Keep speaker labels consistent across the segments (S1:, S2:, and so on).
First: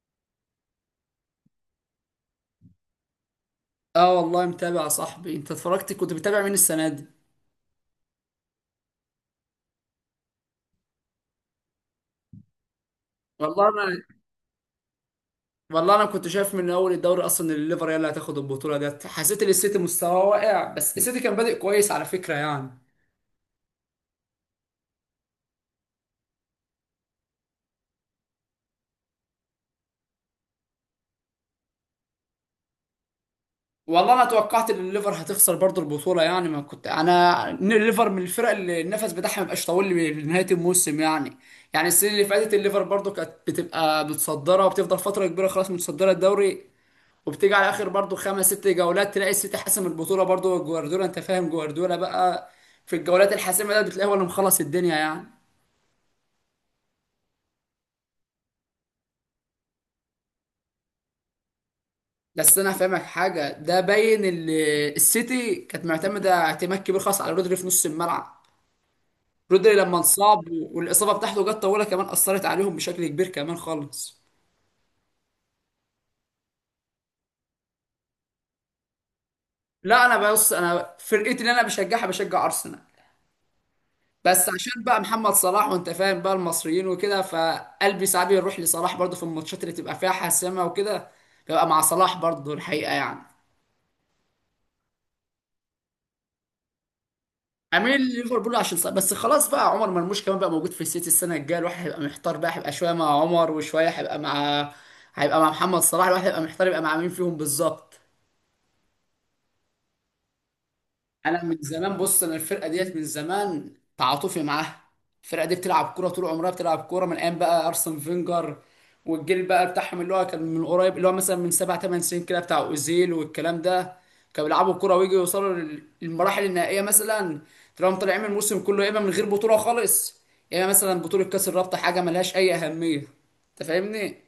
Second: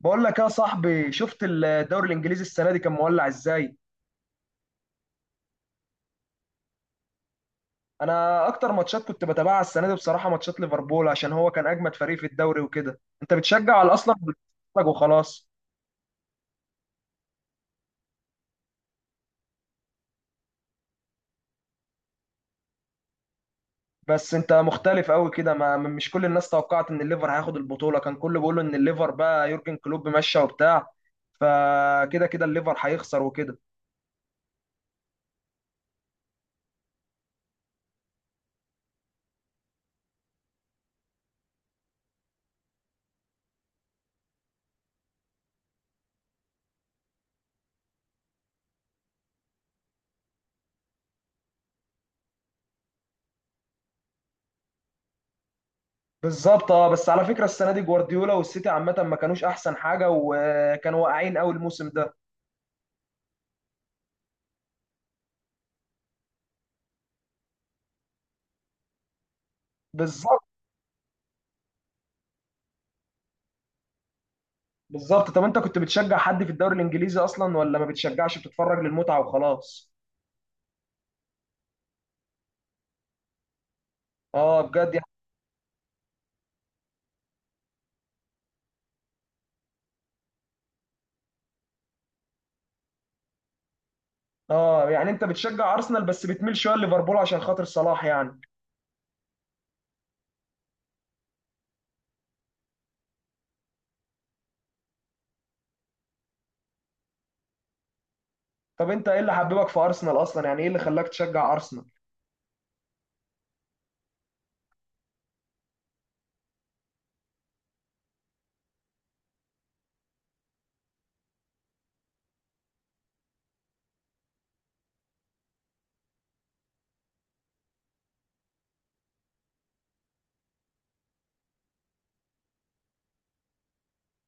S1: بقول لك يا صاحبي، شفت الدوري الانجليزي السنه دي كان مولع ازاي؟
S2: اه، والله متابع يا صاحبي. انت اتفرجت؟ كنت بتابع مين السنه دي؟
S1: انا اكتر ماتشات كنت بتابعها السنه دي بصراحه ماتشات ليفربول، عشان هو كان اجمد فريق في الدوري وكده. انت
S2: والله
S1: بتشجع على
S2: انا
S1: اصلا بتتفرج وخلاص؟
S2: والله انا كنت شايف من اول الدوري اصلا ان الليفر هي اللي هتاخد البطوله ديت. حسيت ان السيتي مستواه واقع، بس السيتي كان بادئ كويس على فكره يعني.
S1: بس انت مختلف قوي كده، ما مش كل الناس توقعت ان الليفر هياخد البطوله، كان كله بيقول ان الليفر بقى يورجن كلوب ماشي وبتاع، فكده كده الليفر هيخسر وكده.
S2: والله انا توقعت ان الليفر هتخسر برضه البطوله، يعني ما كنت انا ان الليفر من الفرق اللي النفس بتاعها ما بيبقاش طويل لنهايه الموسم يعني. يعني السنه اللي فاتت الليفر برضه كانت بتبقى متصدره، وبتفضل فتره كبيره خلاص متصدره الدوري، وبتيجي على اخر برضو خمس ست جولات تلاقي السيتي حاسم البطوله، برضو جوارديولا، انت فاهم جوارديولا بقى في الجولات الحاسمه ده بتلاقيه هو اللي مخلص الدنيا يعني.
S1: بالظبط، اه، بس على فكره السنه دي جوارديولا والسيتي عامه ما كانوش احسن حاجه وكانوا واقعين قوي الموسم ده.
S2: بس انا هفهمك حاجه، ده باين السيتي كانت معتمده اعتماد كبير خاص على رودري في نص الملعب. رودري لما انصاب
S1: بالظبط.
S2: والاصابه بتاعته جت طويله كمان، اثرت عليهم بشكل كبير كمان خالص.
S1: بالظبط، طب انت كنت بتشجع حد في الدوري الانجليزي اصلا، ولا ما بتشجعش بتتفرج للمتعه وخلاص؟
S2: لا، انا بص، انا فرقتي اللي انا بشجعها بشجع ارسنال، بس
S1: اه
S2: عشان
S1: بجد
S2: بقى
S1: يعني.
S2: محمد صلاح وانت فاهم بقى المصريين وكده، فقلبي ساعات بيروح لصلاح برضه في الماتشات اللي تبقى فيها حاسمه وكده. ببقى مع صلاح برضه الحقيقه يعني.
S1: اه، يعني انت بتشجع ارسنال بس بتميل شويه لليفربول عشان خاطر
S2: اميل
S1: صلاح يعني.
S2: ليفربول عشان صلاح، بس خلاص بقى عمر مرموش كمان بقى موجود في السيتي السنه الجايه، الواحد هيبقى محتار بقى، هيبقى شويه مع عمر وشويه هيبقى مع محمد صلاح، الواحد هيبقى محتار يبقى مع مين فيهم بالظبط.
S1: طب انت ايه اللي حببك في ارسنال اصلا؟ يعني ايه اللي خلاك
S2: انا
S1: تشجع
S2: من
S1: ارسنال؟
S2: زمان، بص انا الفرقه ديت من زمان تعاطفي معاها. الفرقه دي بتلعب كوره طول عمرها، بتلعب كوره من ايام بقى ارسن فينجر، والجيل بقى بتاعهم اللي هو كان من قريب اللي هو مثلا من سبع ثمان سنين كده بتاع اوزيل والكلام ده، كانوا بيلعبوا كوره ويجوا يوصلوا للمراحل النهائيه مثلا. تلاقيهم طالعين من الموسم كله يا اما من غير بطوله خالص، يا اما مثلا بطوله كاس الرابطه، حاجه ملهاش اي اهميه. انت فاهمني؟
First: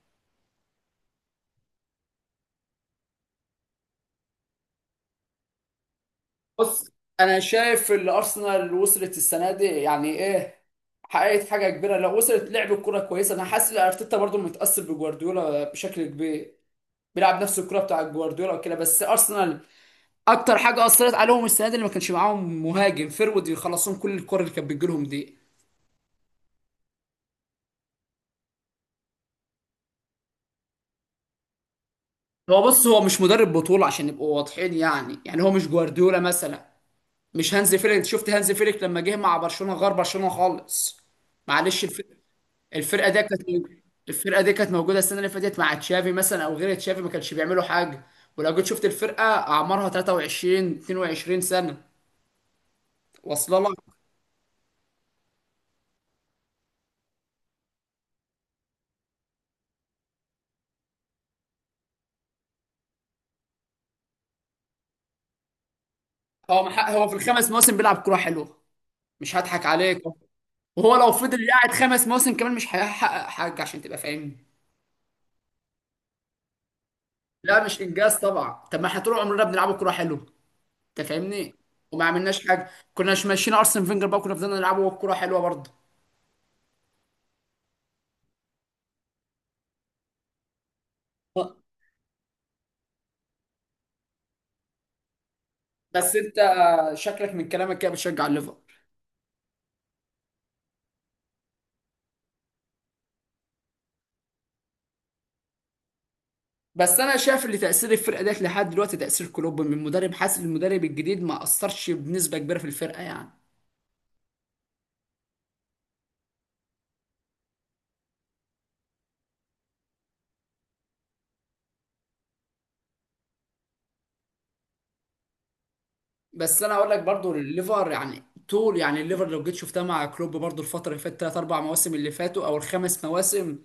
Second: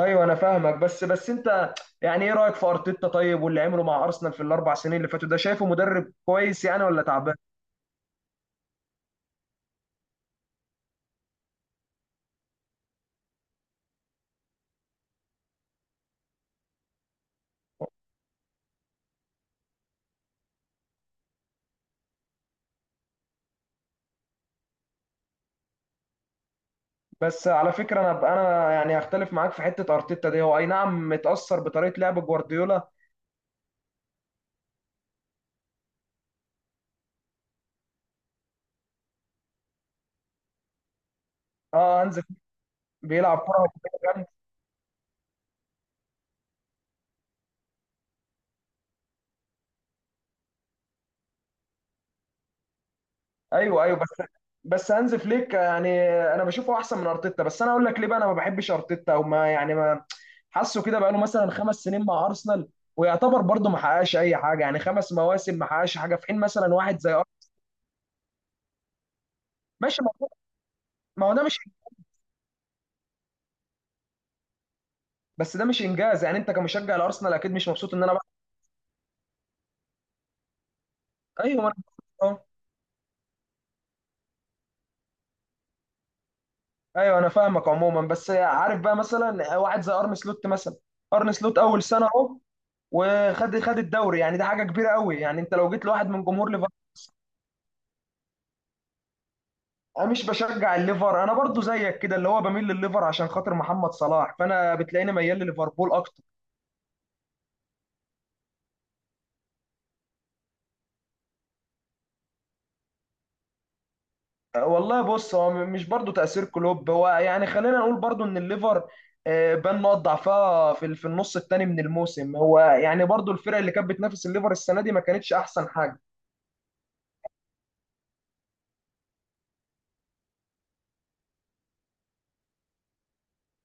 S1: ايوه انا فاهمك، بس انت يعني ايه رايك في ارتيتا طيب، واللي عمله مع ارسنال في الاربع سنين اللي فاتوا ده، شايفه مدرب كويس
S2: بص،
S1: يعني ولا تعبان؟
S2: انا شايف اللي ارسنال وصلت السنه دي يعني ايه، حققت حاجه كبيره، لو وصلت لعب الكره كويسه. انا حاسس ان ارتيتا برضه متاثر بجوارديولا بشكل كبير، بيلعب نفس الكره بتاع جوارديولا وكده، بس ارسنال اكتر حاجه اثرت عليهم السنه دي اللي ما كانش معاهم مهاجم فيرود يخلصهم كل الكره اللي كانت بتجيلهم دي.
S1: بس على فكره، انا يعني هختلف معاك في حته ارتيتا دي، هو اي نعم متاثر بطريقه لعب
S2: هو بص،
S1: جوارديولا.
S2: هو مش مدرب بطوله عشان نبقوا واضحين، يعني هو مش جوارديولا مثلا، مش هانز فيليك. انت شفت هانز فيليك لما جه مع برشلونه، غير برشلونه خالص. معلش
S1: اه هانز
S2: الفكره،
S1: فليك
S2: الفرقه دي
S1: بيلعب كره
S2: كانت،
S1: هجومية جامدة.
S2: الفرقه دي كانت موجوده السنه اللي فاتت مع تشافي مثلا او غير تشافي، ما كانش بيعملوا حاجه. ولو جيت شفت الفرقه اعمارها 23 22 سنه، واصله لك.
S1: ايوه ايوه، بس هانز فليك يعني انا بشوفه احسن من ارتيتا. بس انا اقول لك ليه بقى انا ما بحبش ارتيتا، او ما يعني ما حاسه كده، بقى له مثلا خمس سنين مع ارسنال ويعتبر برضه ما حققش اي حاجه، يعني خمس مواسم ما حققش حاجه، في حين مثلا واحد
S2: هو
S1: زي
S2: في
S1: أرسنال
S2: الخمس مواسم بيلعب كوره حلوه، مش هضحك عليك.
S1: ماشي. ما هو
S2: وهو لو
S1: ما هو ده
S2: فضل
S1: مش،
S2: قاعد خمس مواسم كمان مش هيحقق حاجه، عشان تبقى فاهمني.
S1: بس ده مش انجاز يعني، انت كمشجع الارسنال اكيد
S2: لا
S1: مش
S2: مش
S1: مبسوط ان انا
S2: انجاز
S1: بقى.
S2: طبعا، طب ما احنا طول عمرنا بنلعب كوره حلوه. انت فاهمني؟
S1: ايوه ما انا
S2: وما
S1: آه.
S2: عملناش حاجه، كنا مش ماشيين ارسن فينجر بقى كنا فضلنا نلعبه كوره حلوه برضه.
S1: ايوه انا فاهمك عموما، بس عارف بقى مثلا واحد زي ارن سلوت مثلا، ارن سلوت اول سنه اهو وخد الدوري، يعني ده حاجه كبيره قوي، يعني انت لو جيت لواحد
S2: بس
S1: من
S2: انت
S1: جمهور ليفربول.
S2: شكلك من كلامك كده بتشجع الليفر.
S1: انا مش بشجع الليفر، انا برضو زيك كده اللي هو بميل للليفر عشان خاطر محمد صلاح، فانا بتلاقيني ميال لليفربول اكتر.
S2: بس انا شايف ان تاثير الفرقه ديت لحد دلوقتي تاثير كلوب من مدرب، حاسس إن المدرب الجديد ما اثرش بنسبه كبيره في الفرقه يعني.
S1: أه، والله بص، هو مش برضو تأثير كلوب، هو يعني خلينا نقول برضو ان الليفر آه، بان نقط ضعفها في في النص الثاني من الموسم، هو يعني برضو الفرق اللي كانت بتنافس الليفر السنة دي ما كانتش احسن حاجة.
S2: بس انا اقول لك برضو، الليفر يعني، طول يعني الليفر لو جيت شفتها مع كلوب برضو الفتره اللي فاتت ثلاث اربع مواسم اللي فاتوا او الخمس مواسم،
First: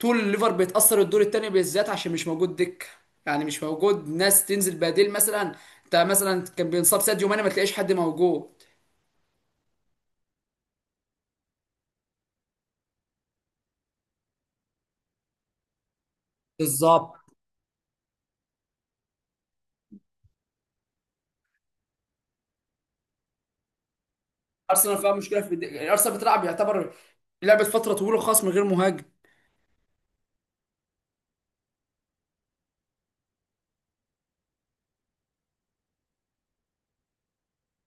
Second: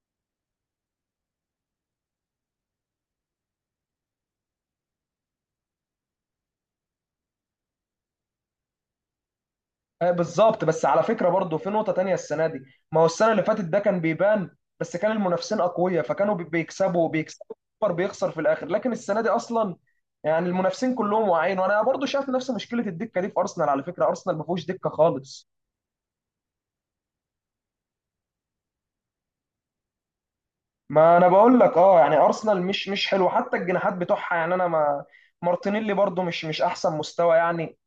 S2: طول الليفر بيتاثر الدور الثاني بالذات عشان مش موجود دكه، يعني مش موجود ناس تنزل بديل مثلا. انت مثلا كان بينصاب ساديو ماني ما تلاقيش حد موجود.
S1: آه، بالظبط. بس على فكرة برضو في نقطة تانية السنة دي، ما هو السنة اللي فاتت ده كان بيبان، بس كان المنافسين أقوياء فكانوا بيكسبوا،
S2: بالظبط.
S1: بيكسبوا السوبر، بيخسر في الآخر. لكن السنة دي أصلا يعني المنافسين كلهم واعيين. وأنا برضو شايف نفس مشكلة الدكة دي في أرسنال، على فكرة أرسنال ما فيهوش دكة
S2: ارسنال فيها مشكله
S1: خالص.
S2: يعني ارسنال بتلعب يعتبر، لعبت فتره طويله خالص من غير مهاجم.
S1: ما أنا بقول لك، أه يعني أرسنال مش مش حلو، حتى الجناحات بتوعها يعني أنا ما، مارتينيلي برضو مش مش أحسن مستوى يعني.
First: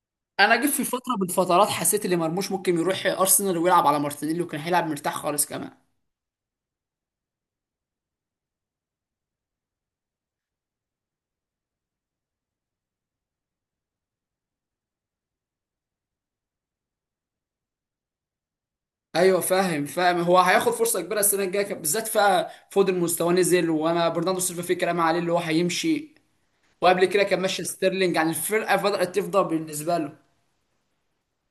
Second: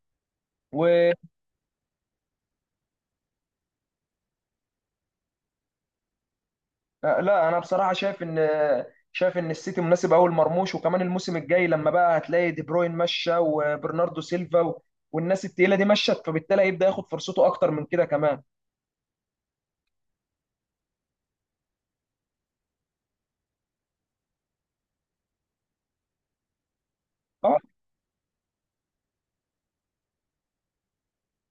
S2: انا جيت في
S1: و...
S2: فتره من الفترات حسيت ان مرموش ممكن يروح ارسنال ويلعب على مارتينيلي، وكان هيلعب مرتاح خالص كمان.
S1: آه، لا انا بصراحه شايف ان، شايف ان السيتي مناسب قوي لمرموش، وكمان الموسم الجاي لما بقى هتلاقي دي بروين مشى وبرناردو سيلفا و... والناس التقيله دي مشت، فبالتالي هيبدا ياخد فرصته اكتر من كده كمان.
S2: ايوه فاهم فاهم، هو هياخد فرصه كبيره السنه الجايه بالذات، فا فودن مستواه نزل، وانا برناردو سيلفا في كلام عليه اللي هو هيمشي، وقبل كده كان
S1: اه
S2: ماشي ستيرلينج، يعني الفرقه بدات تفضى بالنسبه له.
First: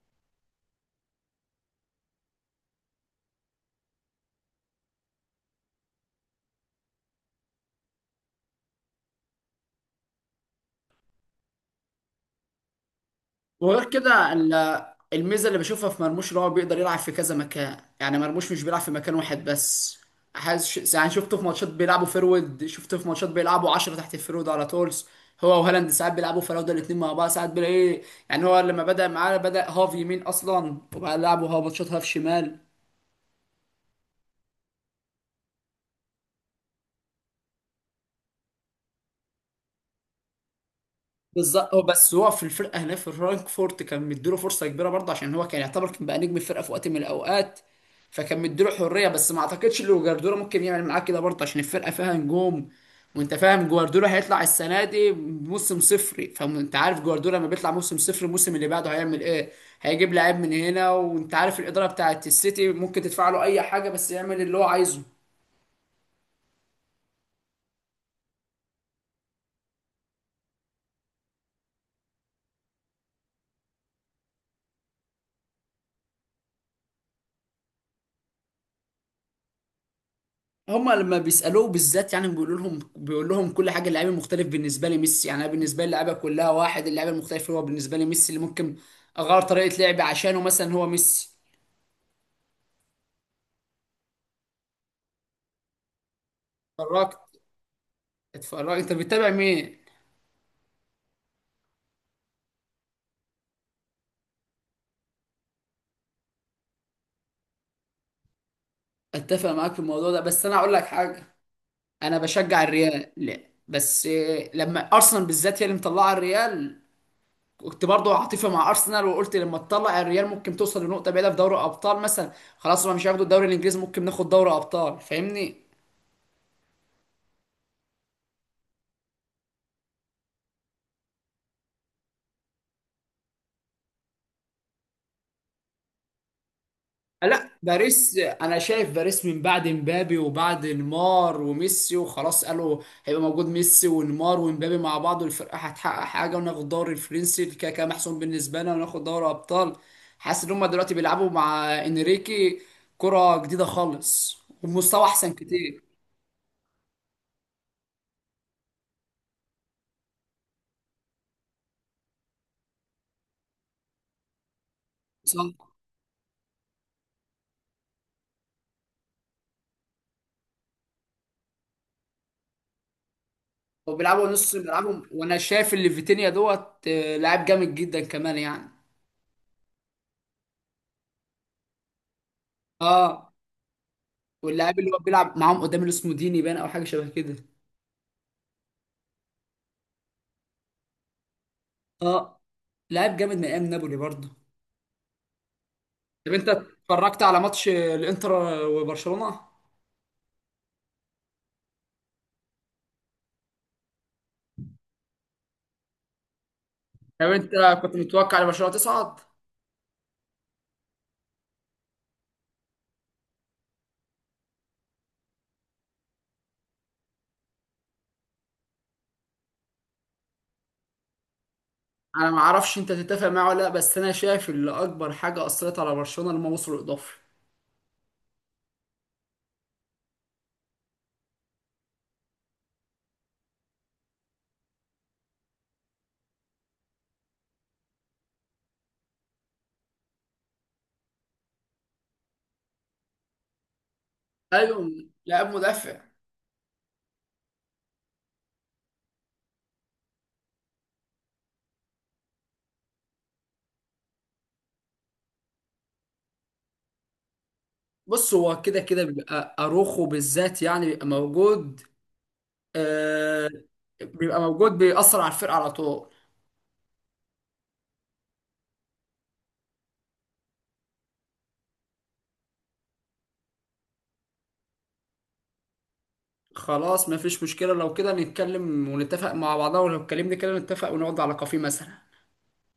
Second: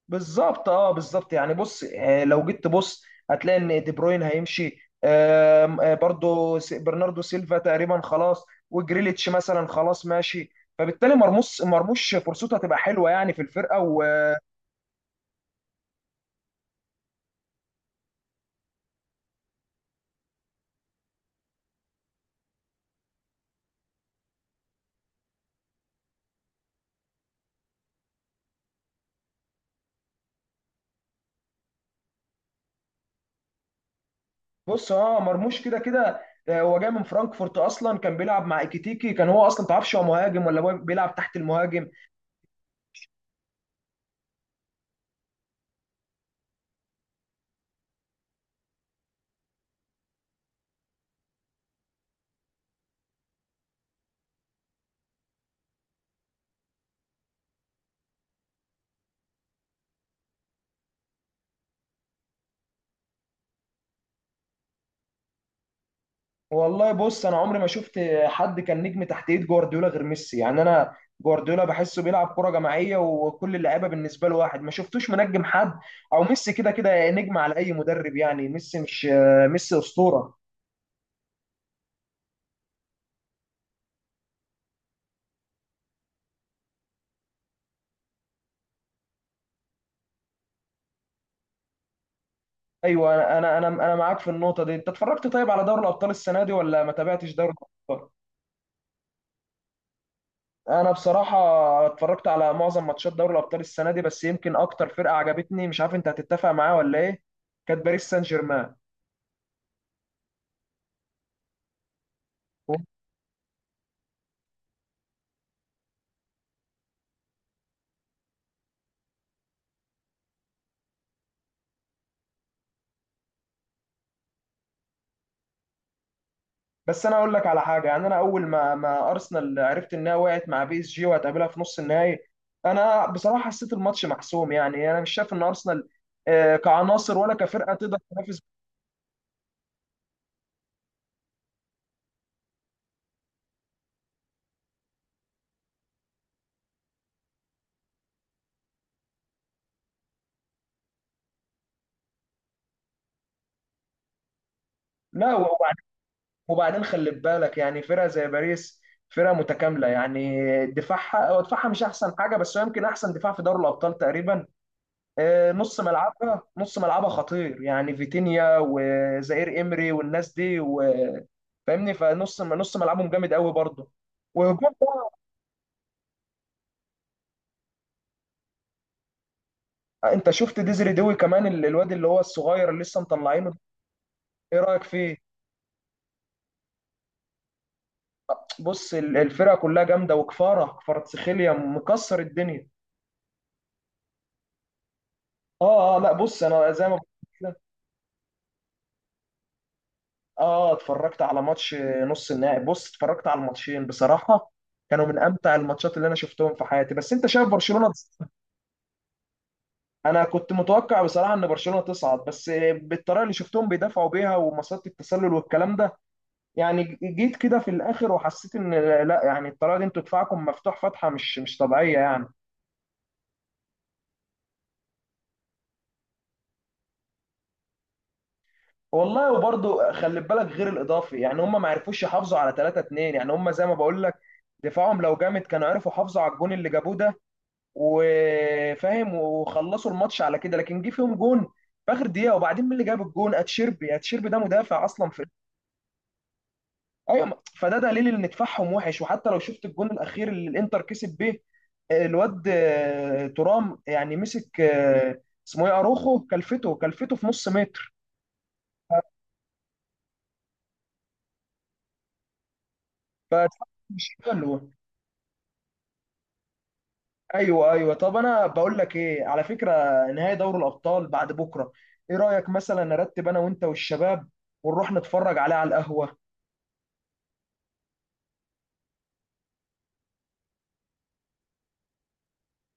S1: بالظبط، اه بالظبط، يعني بص آه، لو جيت تبص هتلاقي ان دي بروين هيمشي، آم، آه، برضو برناردو سيلفا تقريبا خلاص، وجريليتش مثلا خلاص ماشي، فبالتالي مرموش فرصته هتبقى حلوه يعني في الفرقه.
S2: وغير كده الميزه اللي بشوفها في مرموش ان هو بيقدر يلعب في كذا مكان، يعني مرموش مش بيلعب في مكان واحد بس. حاسس يعني، شفته في ماتشات بيلعبوا فيرود، شفته في ماتشات بيلعبوا 10 تحت الفيرود على طول، هو وهالاند ساعات بيلعبوا فراوده الاثنين مع بعض، ساعات بيلاقي، يعني هو لما بدأ معاه بدأ هاف يمين اصلا، وبعد لعبه هاف ماتشات هاف شمال.
S1: بص اه مرموش كده كده، آه، هو جاي من فرانكفورت اصلا، كان بيلعب مع ايكيتيكي، كان هو اصلا متعرفش هو مهاجم ولا هو بيلعب تحت
S2: بالظبط. هو
S1: المهاجم.
S2: بس هو في الفرقه هنا في فرانكفورت كان مديله فرصه كبيره برضه، عشان هو كان يعتبر كان بقى نجم الفرقه في وقت من الاوقات، فكان مديله حريه. بس ما اعتقدش ان جوارديولا ممكن يعمل معاه كده برضه عشان الفرقه فيها نجوم. وانت فاهم جوارديولا هيطلع السنه دي موسم صفري، فانت عارف جوارديولا لما بيطلع موسم صفر الموسم اللي بعده هيعمل ايه، هيجيب لعيب من هنا، وانت عارف الاداره بتاعت السيتي ممكن تدفع له اي حاجه بس يعمل اللي هو عايزه.
S1: والله بص، انا عمري ما شفت حد كان نجم تحت ايد جوارديولا غير ميسي، يعني انا جوارديولا بحسه بيلعب كرة جماعية وكل اللعيبة بالنسبة له واحد، ما شفتوش منجم حد، او ميسي كده كده نجم على اي مدرب، يعني ميسي مش آه، ميسي اسطورة.
S2: هما لما بيسالوه بالذات يعني، بيقول لهم كل حاجه، اللعيب المختلف بالنسبه لي ميسي، يعني انا بالنسبه لي اللعيبه كلها واحد، اللعيب المختلف هو بالنسبه لي ميسي اللي ممكن اغير طريقه لعبي عشانه مثلا، هو ميسي.
S1: ايوه، انا انا انا أنا معاك في النقطة دي. انت اتفرجت طيب على دوري الابطال السنة دي، ولا ما
S2: اتفرجت
S1: تابعتش دوري الابطال؟
S2: اتفرجت، انت بتتابع مين؟
S1: انا بصراحه اتفرجت على معظم ماتشات دوري الابطال السنه دي، بس يمكن اكتر فرقه عجبتني، مش عارف انت هتتفق معايا ولا ايه، كانت باريس سان جيرمان.
S2: اتفق معاك في الموضوع ده، بس انا اقول لك حاجه، انا بشجع الريال، لا بس إيه، لما ارسنال بالذات هي اللي مطلعه الريال، كنت برضه عاطفي مع ارسنال، وقلت لما تطلع الريال ممكن توصل لنقطه بعيده في دوري ابطال مثلا. خلاص هما مش هياخدوا الدوري الانجليزي، ممكن ناخد دوري ابطال، فاهمني؟
S1: بس انا اقول لك على حاجه، يعني انا اول ما ارسنال عرفت انها وقعت مع بي اس جي وهتقابلها في نص النهائي، انا بصراحه حسيت الماتش محسوم، يعني انا مش شايف ان ارسنال آه، كعناصر ولا
S2: لا
S1: كفرقه تقدر
S2: باريس،
S1: تنافس.
S2: انا شايف باريس من بعد مبابي وبعد نيمار وميسي، وخلاص قالوا هيبقى موجود ميسي ونيمار ومبابي مع بعض والفرقه هتحقق حاجه وناخد الدوري الفرنسي كده كده محسوم بالنسبه لنا وناخد دوري ابطال. حاسس ان هم دلوقتي بيلعبوا مع انريكي كره جديده خالص ومستوى احسن
S1: لا
S2: كتير.
S1: وبعدين خلي بالك يعني، فرقه زي باريس فرقه متكامله يعني، دفاعها، هو دفاعها مش احسن حاجه، بس هو يمكن احسن دفاع في دوري الابطال تقريبا. آه،
S2: صح.
S1: نص ملعبها خطير يعني، فيتينيا وزائر إمري والناس دي و... فاهمني؟ فنص، نص ملعبهم جامد قوي برضه.
S2: وبيلعبوا نص،
S1: وهجوم
S2: بيلعبوا، وانا شايف اللي فيتينيا دوت آه، لاعب جامد جدا كمان يعني.
S1: بقى، انت شفت ديزري دوي كمان، الواد اللي هو الصغير اللي لسه
S2: اه،
S1: مطلعينه ده، ايه
S2: واللاعب
S1: رأيك
S2: اللي هو
S1: فيه؟
S2: بيلعب معاهم قدام اللي اسمه ديني بان او حاجه شبه كده.
S1: بص الفرقة كلها جامدة، وكفارة، كفاراتسخيليا مكسر
S2: اه،
S1: الدنيا.
S2: لاعب جامد من ايام نابولي برضه.
S1: اه اه، لا
S2: طب
S1: بص
S2: انت
S1: انا زي ما بقول
S2: اتفرجت على
S1: كده.
S2: ماتش الانتر وبرشلونه؟
S1: اه اتفرجت على ماتش نص النهائي، بص اتفرجت على الماتشين بصراحة، كانوا من امتع الماتشات اللي انا شفتهم في حياتي. بس
S2: طب
S1: انت شايف
S2: انت
S1: برشلونة،
S2: كنت متوقع ان برشلونه تصعد؟
S1: انا كنت متوقع بصراحه ان برشلونه تصعد، بس بالطريقه اللي شفتهم بيدافعوا بيها ومسات التسلل والكلام ده، يعني جيت كده في الاخر وحسيت ان، لا يعني الطريقه دي انتوا دفاعكم مفتوح فتحه مش مش طبيعيه يعني.
S2: انا ما اعرفش انت تتفق معايا ولا لا، بس انا شايف ان اكبر حاجه اثرت على برشلونه لما وصلوا الاضافي.
S1: والله وبرضه خلي بالك، غير الاضافي يعني، هم ما عرفوش يحافظوا على 3-2، يعني هم زي ما بقول لك دفاعهم لو جامد كانوا عرفوا يحافظوا على الجون اللي جابوه ده وفاهم وخلصوا الماتش على كده. لكن جه فيهم جون في اخر دقيقه، وبعدين مين اللي جاب الجون، اتشيربي، اتشيربي ده مدافع
S2: ايوه،
S1: اصلا في،
S2: لاعب مدافع.
S1: ايوه، فده دليل ان دفاعهم وحش. وحتى لو شفت الجون الاخير اللي الانتر كسب بيه، آه، الواد آه، ترام يعني مسك آه، اسمه ايه، اروخو، كلفته، كلفته في نص متر،
S2: بص هو كده كده بيبقى اروخو بالذات، يعني بيبقى موجود.
S1: ف
S2: آه،
S1: مش
S2: بيبقى
S1: حلو.
S2: موجود بيأثر على الفرقه على طول.
S1: ايوه ايوه، طب انا بقول لك ايه على فكره، نهائي دوري الابطال بعد بكره، ايه رايك مثلا نرتب انا وانت والشباب ونروح نتفرج عليه على القهوه؟
S2: خلاص، ما فيش مشكله، لو كده نتكلم ونتفق مع بعضنا، ولو اتكلمنا كده نتفق ونقعد على كافيه مثلا.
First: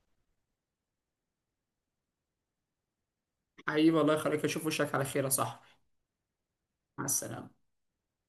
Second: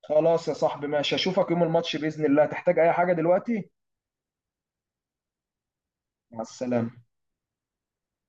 S1: خلاص يا صاحبي ماشي، اشوفك يوم الماتش باذن الله، تحتاج اي حاجه دلوقتي؟
S2: حبيبي الله يخليك، اشوف وشك على خير يا صاحبي.
S1: مع
S2: مع
S1: السلامه.
S2: السلامة.